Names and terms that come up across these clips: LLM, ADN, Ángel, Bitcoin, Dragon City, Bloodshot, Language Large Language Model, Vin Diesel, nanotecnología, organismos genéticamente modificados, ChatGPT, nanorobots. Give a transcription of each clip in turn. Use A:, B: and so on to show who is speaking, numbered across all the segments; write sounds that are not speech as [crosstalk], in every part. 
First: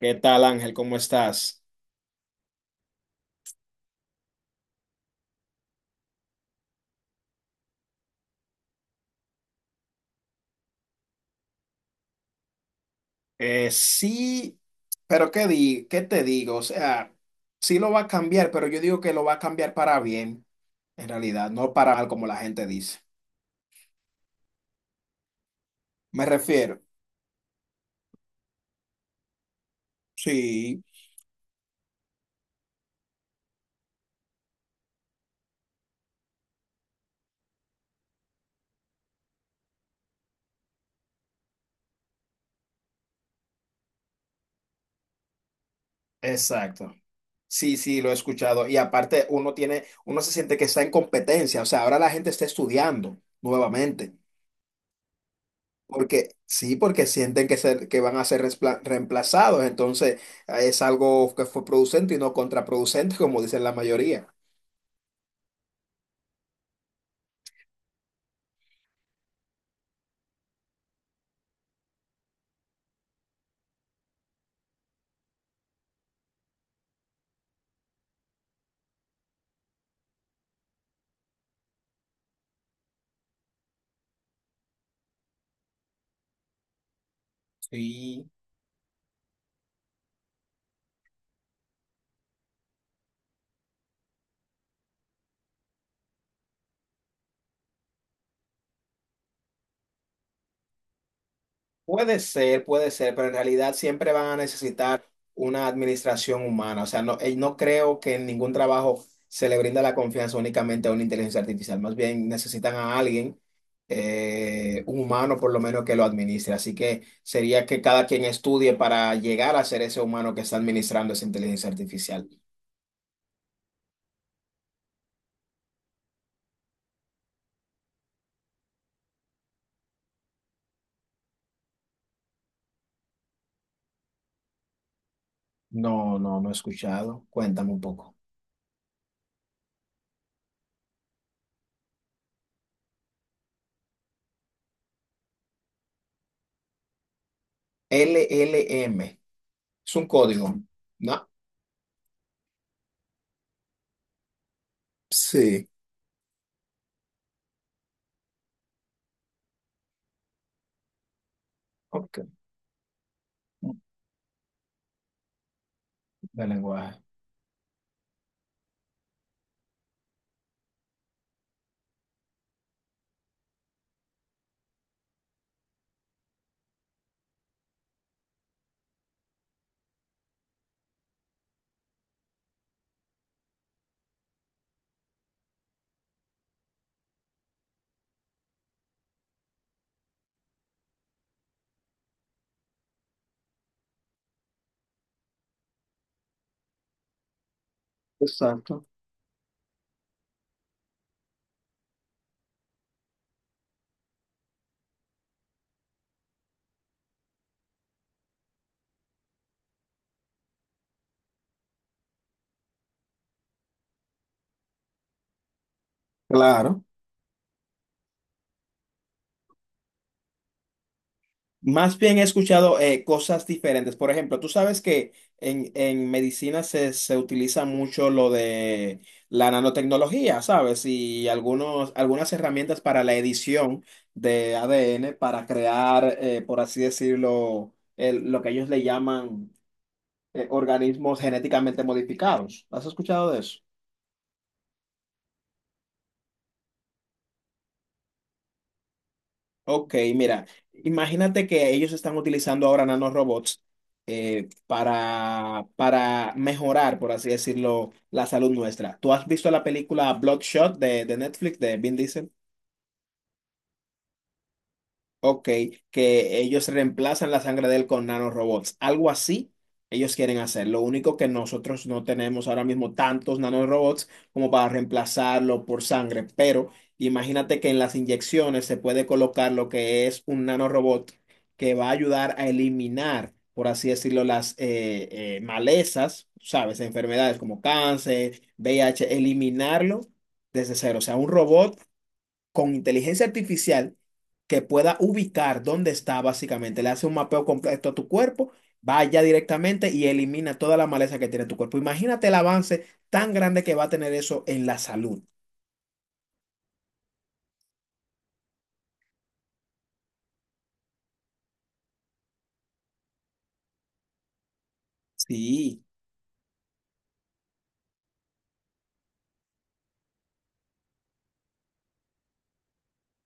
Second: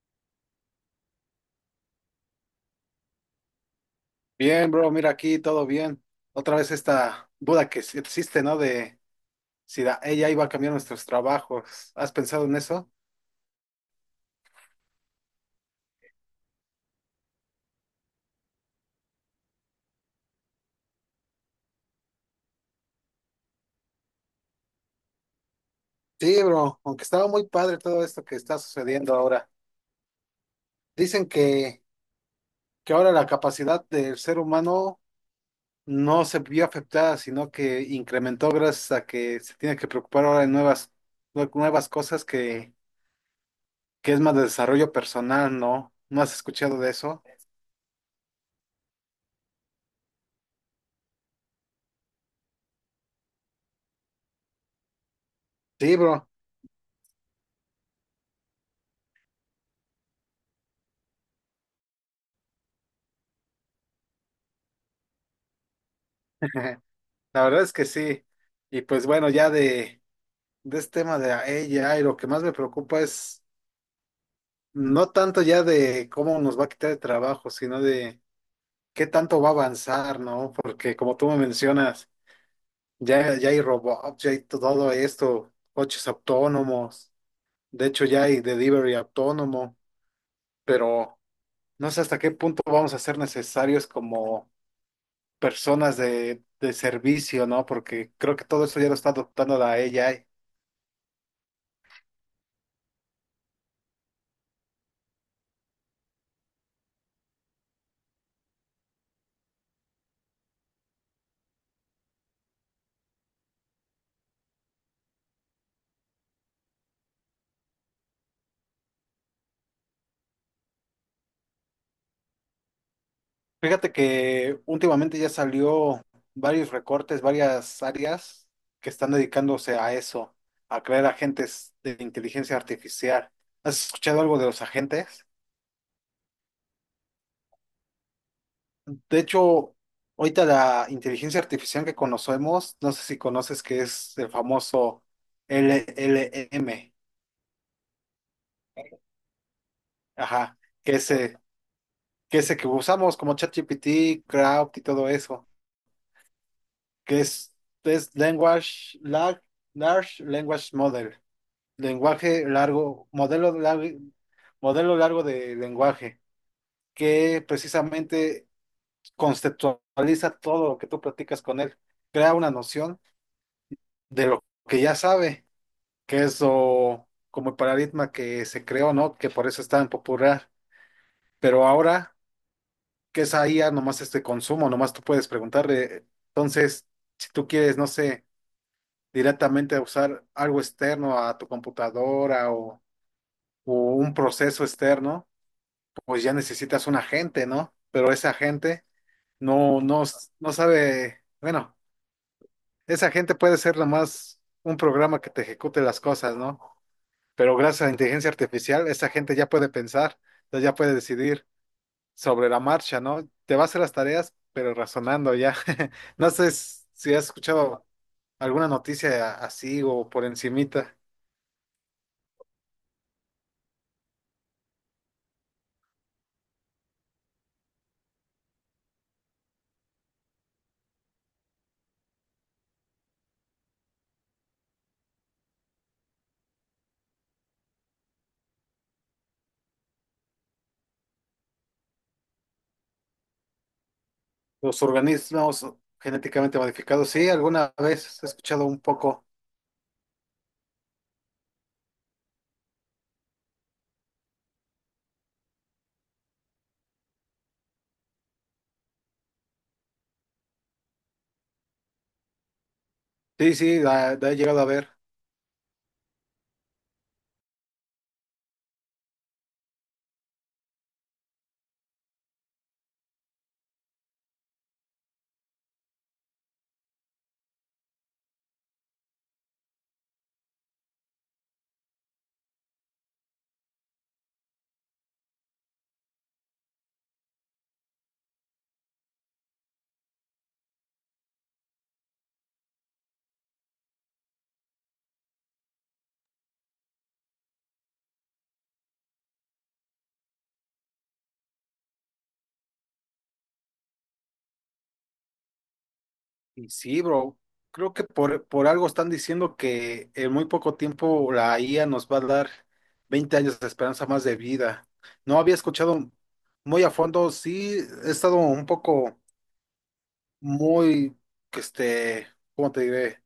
A: ¿Qué tal, Ángel? ¿Cómo estás?
B: Bien, bro, mira aquí, todo bien. Otra vez esta duda que sí existe, ¿no? De si la ella iba a cambiar nuestros trabajos. ¿Has pensado en eso?
A: Sí, pero ¿qué te digo? O sea, sí lo va a cambiar, pero yo digo que lo va a cambiar para bien, en realidad, no para mal como la gente dice. Me
B: Sí, bro,
A: refiero.
B: aunque estaba muy padre todo esto que está sucediendo ahora.
A: Sí,
B: Dicen que ahora la capacidad del ser humano no se vio afectada, sino que incrementó gracias a que se tiene que preocupar ahora en nuevas, nuevas cosas que es más de desarrollo personal, ¿no? ¿No has escuchado de
A: exacto.
B: eso?
A: Sí, sí, lo he escuchado. Y aparte, uno se siente que está en competencia. O sea, ahora la gente está estudiando nuevamente.
B: Sí, bro.
A: Porque sí, porque sienten que, que van a ser reemplazados, entonces es algo que fue producente y no contraproducente, [laughs] como dicen la mayoría.
B: [laughs] La verdad es que sí. Y pues bueno, ya de este tema de ella, y lo que más me preocupa es no tanto ya de cómo nos va a quitar el trabajo, sino de qué tanto va a avanzar, ¿no? Porque como tú me mencionas, ya hay robots, ya hay todo esto, coches autónomos, de hecho ya
A: Sí.
B: hay delivery autónomo, pero no sé hasta qué punto vamos a ser necesarios como personas de servicio, ¿no? Porque creo que todo eso ya lo está adoptando la ella.
A: Puede ser, pero en realidad siempre van a necesitar una administración humana. O sea, no, no creo que en ningún trabajo se le brinda la confianza únicamente a una inteligencia artificial. Más bien necesitan a alguien, un humano por lo menos, que lo administre. Así que sería que cada quien estudie para llegar a ser ese humano que está administrando esa inteligencia artificial.
B: Fíjate que últimamente ya salió varios recortes, varias áreas que están dedicándose a eso, a crear agentes de inteligencia artificial. ¿Has escuchado algo de los agentes?
A: No, no, no he escuchado. Cuéntame un poco.
B: De hecho, ahorita la inteligencia artificial que conocemos, no sé si conoces que es el famoso LLM,
A: LLM. Es un código,
B: ajá, que
A: ¿no?
B: ese, que ese que usamos como ChatGPT, Crowd y todo eso,
A: Sí.
B: que es Language, Large Large Language Model.
A: Ok.
B: Lenguaje largo, modelo largo, modelo largo de lenguaje,
A: De lenguaje.
B: que precisamente conceptualiza todo lo que tú practicas con él, crea una noción de lo que ya sabe, que es como el paradigma que se creó, ¿no? Que por eso es tan popular. Pero ahora, que es ahí ya nomás este consumo, nomás tú puedes preguntarle. Entonces, si tú quieres, no sé, directamente usar algo externo a tu computadora o un proceso externo, pues ya necesitas un agente, ¿no? Pero ese agente
A: Exacto.
B: no, no, no sabe, bueno, ese agente puede ser nomás un programa que te ejecute las cosas, ¿no? Pero gracias a la inteligencia artificial, esa gente ya puede pensar, entonces ya puede decidir sobre la marcha, ¿no? Te va a hacer las tareas, pero razonando ya. [laughs] No sé
A: Claro.
B: si has escuchado alguna noticia así o por encimita.
A: Más bien he escuchado cosas diferentes. Por ejemplo, tú sabes que en medicina se utiliza mucho lo de la nanotecnología, ¿sabes? Y algunas herramientas para la edición de ADN para crear, por así decirlo, lo que ellos le llaman organismos genéticamente modificados. ¿Has escuchado de eso?
B: Los organismos genéticamente modificados, sí, alguna vez he escuchado un poco.
A: Ok, mira, imagínate que ellos están utilizando ahora nanorobots para mejorar, por así decirlo, la salud nuestra. ¿Tú has visto la película Bloodshot de Netflix de Vin Diesel?
B: Sí, sí, la he llegado a ver.
A: Ok, que ellos reemplazan la sangre de él con nanorobots. Algo así ellos quieren hacer. Lo único que nosotros no tenemos ahora mismo tantos nanorobots como para reemplazarlo por sangre. Pero imagínate que en las inyecciones se puede colocar lo que es un nanorobot que va a ayudar a eliminar, por así decirlo, las malezas, ¿sabes? Enfermedades como cáncer, VIH, eliminarlo desde cero. O sea, un robot con inteligencia artificial que pueda ubicar dónde está básicamente. Le hace un mapeo completo a tu cuerpo, va allá directamente y elimina toda la maleza que tiene tu cuerpo. Imagínate el avance tan grande que va a tener eso en la salud.
B: Y sí, bro, creo que por algo están diciendo que en muy poco tiempo la IA nos va a dar 20 años de esperanza más de vida. No había
A: Sí.
B: escuchado muy a fondo, sí, he estado un poco muy, que este, ¿cómo te diré?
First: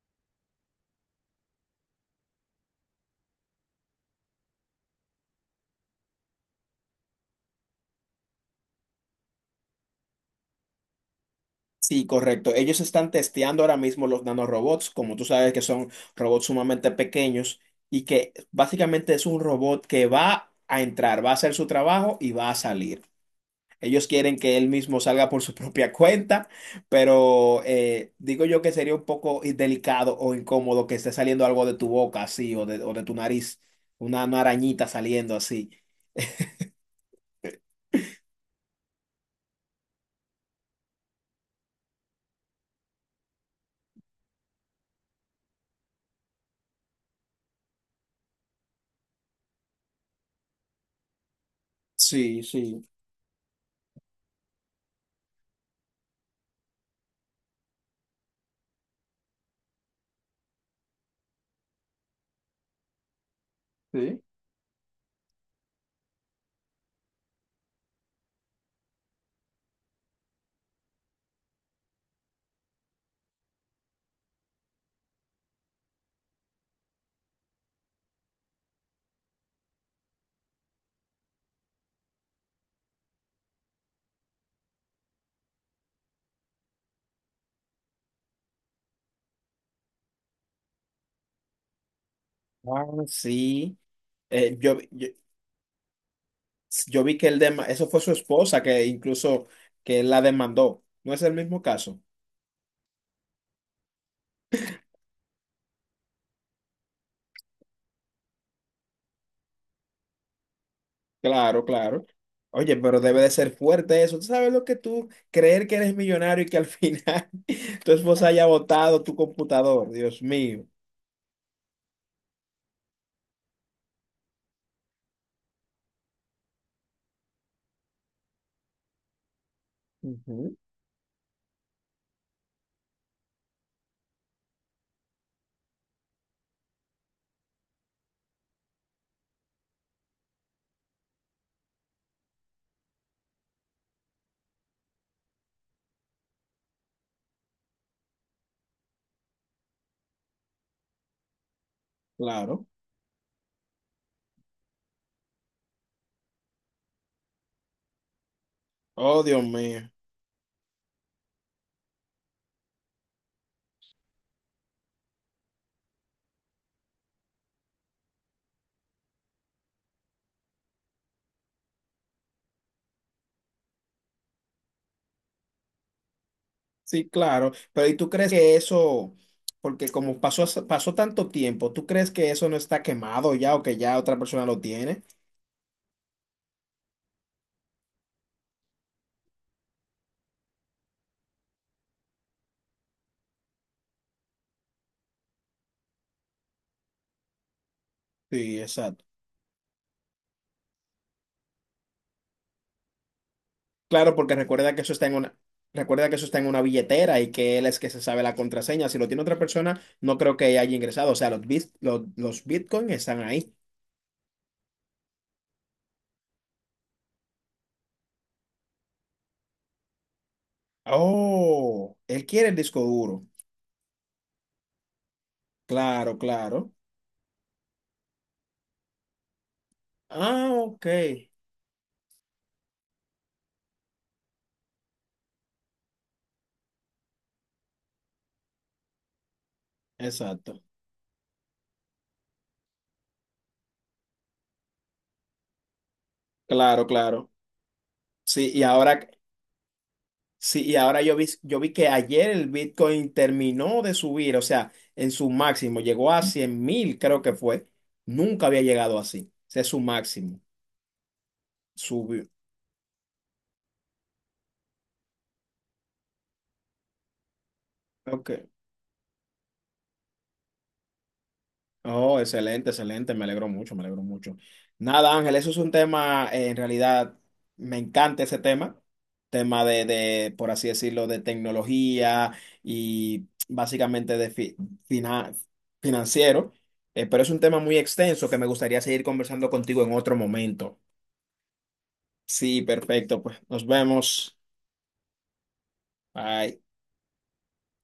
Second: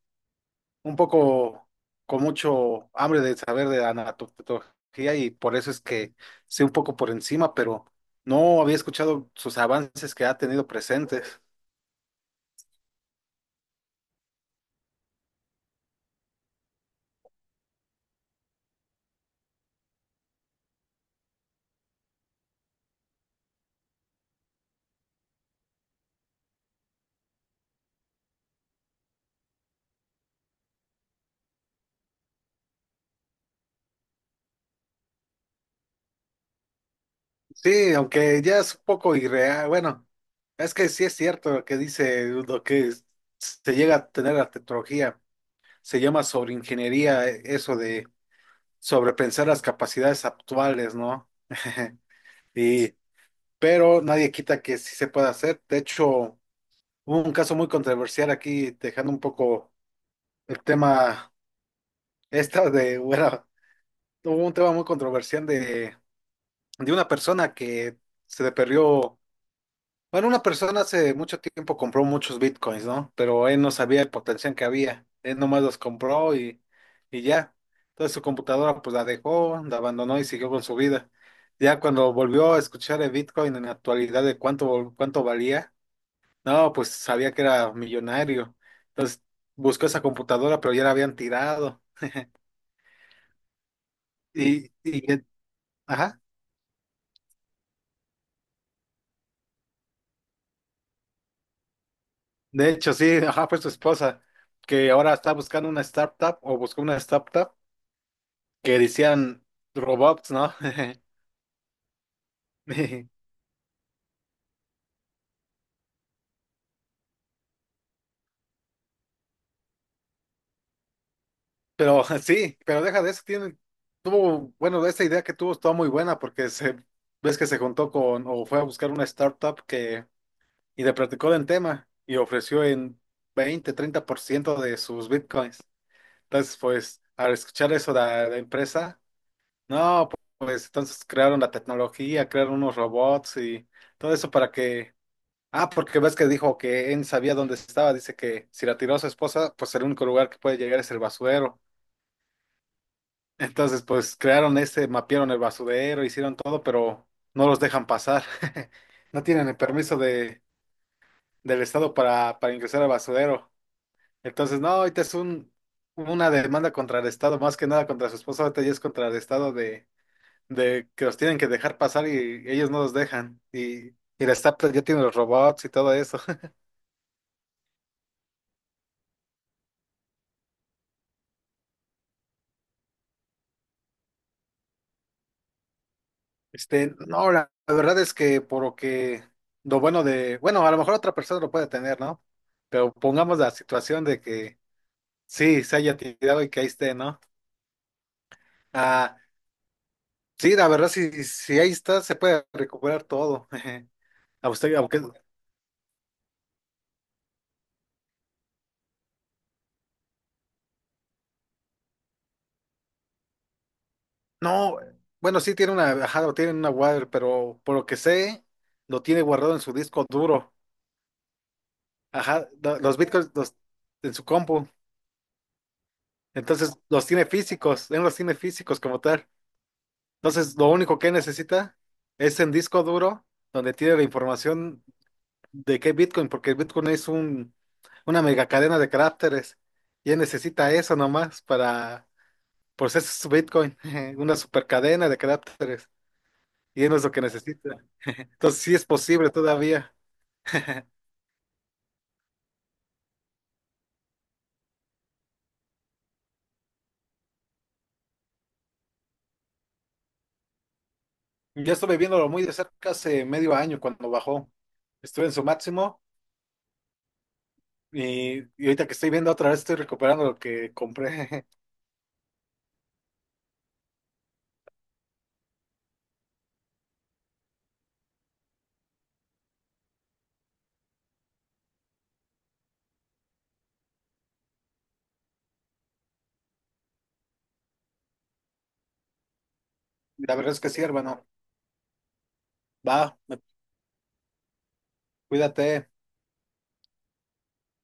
B: Un poco con mucho hambre de saber de anatomía y por eso es que sé un poco por encima, pero no había escuchado sus avances que ha tenido presentes.
A: Sí, correcto. Ellos están testeando ahora mismo los nanorobots, como tú sabes que son robots sumamente pequeños y que básicamente es un robot que va a entrar, va a hacer su trabajo y va a salir. Ellos quieren que él mismo salga por su propia [laughs] cuenta, pero digo yo que sería un poco delicado o incómodo que esté saliendo algo de tu boca así o de tu nariz, una arañita saliendo así.
B: Sí, aunque ya es un poco irreal. Bueno, es que sí es cierto lo que dice, se llega a tener la tecnología. Se llama sobreingeniería, eso de sobrepensar las capacidades actuales, ¿no? [laughs]
A: Sí, sí.
B: Y, pero nadie quita que sí se pueda hacer. De hecho, hubo un caso muy controversial aquí, dejando un poco el tema [laughs] bueno,
A: Sí.
B: hubo un tema muy controversial de una persona que se le perdió. Bueno, una persona hace mucho tiempo compró muchos bitcoins, ¿no? Pero él no sabía el potencial que había. Él nomás los compró y ya. Entonces su computadora pues la dejó, la abandonó y siguió con su vida. Ya cuando volvió a escuchar el bitcoin en la actualidad de cuánto valía, no, pues sabía que era millonario. Entonces buscó esa computadora, pero ya la habían tirado.
A: Ah, sí. Eh,
B: Y,
A: yo,
B: y,
A: yo,
B: ajá,
A: yo vi que eso fue su esposa que incluso que él la demandó. ¿No es el mismo caso?
B: de hecho sí, [laughs] ajá, fue su esposa, que ahora está buscando una startup o buscó una startup que decían robots, ¿no?
A: Claro, claro. Oye, pero
B: [laughs]
A: debe de ser fuerte eso. ¿Tú sabes lo que tú creer que eres millonario y que al final [laughs] tu esposa haya botado tu computador? Dios mío.
B: Pero sí, pero deja de eso, tiene, tuvo, bueno, esta idea que tuvo estaba muy buena porque se, ves que se juntó con, o fue a buscar una startup
A: Ujú.
B: y le platicó del tema y ofreció en 20, 30% de sus bitcoins. Entonces, pues, al escuchar eso de la empresa, no, pues, entonces crearon la tecnología, crearon unos robots y todo eso para que. Ah, porque ves que dijo que él sabía dónde estaba. Dice que si la tiró a su esposa, pues el único lugar que puede llegar es el basurero.
A: Claro.
B: Entonces, pues crearon este, mapearon el basurero, hicieron todo, pero no los dejan pasar. [laughs]
A: Oh,
B: No
A: Dios
B: tienen el
A: mío.
B: permiso de, del Estado para ingresar al basurero. Entonces, no, ahorita es un, una demanda contra el Estado, más que nada contra su esposa, ahorita ya es contra el Estado de que los tienen que dejar pasar y ellos no los dejan. Y el Estado ya tiene los robots y todo eso.
A: Sí, claro. Pero ¿y tú crees que eso, porque como pasó, pasó tanto tiempo, ¿tú crees que eso no está quemado ya o que ya otra persona lo tiene?
B: Este, no, la verdad es que por lo que lo bueno de, bueno, a lo mejor otra persona lo puede tener, ¿no? Pero pongamos la situación de que sí, se haya tirado y que ahí esté, ¿no?
A: Sí, exacto.
B: Ah, sí, la verdad, si ahí está, se puede recuperar todo. [laughs]
A: Claro, porque
B: A usted,
A: recuerda que eso
B: aunque,
A: está en una, recuerda que eso está en una billetera y que él es que se sabe la contraseña. Si lo tiene otra persona, no creo que haya ingresado. O sea, los bitcoins están ahí.
B: no, bueno, sí tiene una, ajá, lo tiene en una wire, pero por lo que sé, lo tiene guardado en su disco duro.
A: Oh, él quiere
B: Ajá,
A: el
B: lo-
A: disco
B: los
A: duro.
B: bitcoins en su compu.
A: Claro, claro.
B: Entonces, los tiene físicos, él los tiene físicos como tal.
A: Ah,
B: Entonces, lo
A: ok.
B: único que necesita es el disco duro donde tiene la información de qué Bitcoin, porque Bitcoin es una mega cadena de caracteres. Y él
A: Exacto.
B: necesita eso nomás pues ese es su Bitcoin, [laughs] una super cadena de caracteres. Y
A: Claro,
B: eso es lo que
A: claro.
B: necesita.
A: Sí,
B: Entonces,
A: y
B: sí es
A: ahora,
B: posible todavía.
A: sí, y
B: [laughs]
A: ahora yo vi que ayer el Bitcoin terminó de subir, o sea, en su máximo, llegó a 100.000, creo que fue. Nunca había llegado así. Ese es su máximo.
B: Yo estuve
A: Subió.
B: viéndolo muy de cerca hace medio año cuando bajó. Estuve en su máximo
A: Ok.
B: y ahorita que estoy viendo otra vez estoy recuperando lo que compré.
A: Oh, excelente, excelente, me alegro mucho, me alegro mucho. Nada, Ángel, eso es un tema, en realidad, me encanta ese tema, por así decirlo, de tecnología y básicamente de fina- financiero, pero es un tema muy extenso que me gustaría seguir conversando contigo en otro
B: [laughs] La verdad es que
A: momento.
B: sí, hermano.
A: Sí,
B: Va,
A: perfecto, pues nos vemos.
B: cuídate.
A: Bye.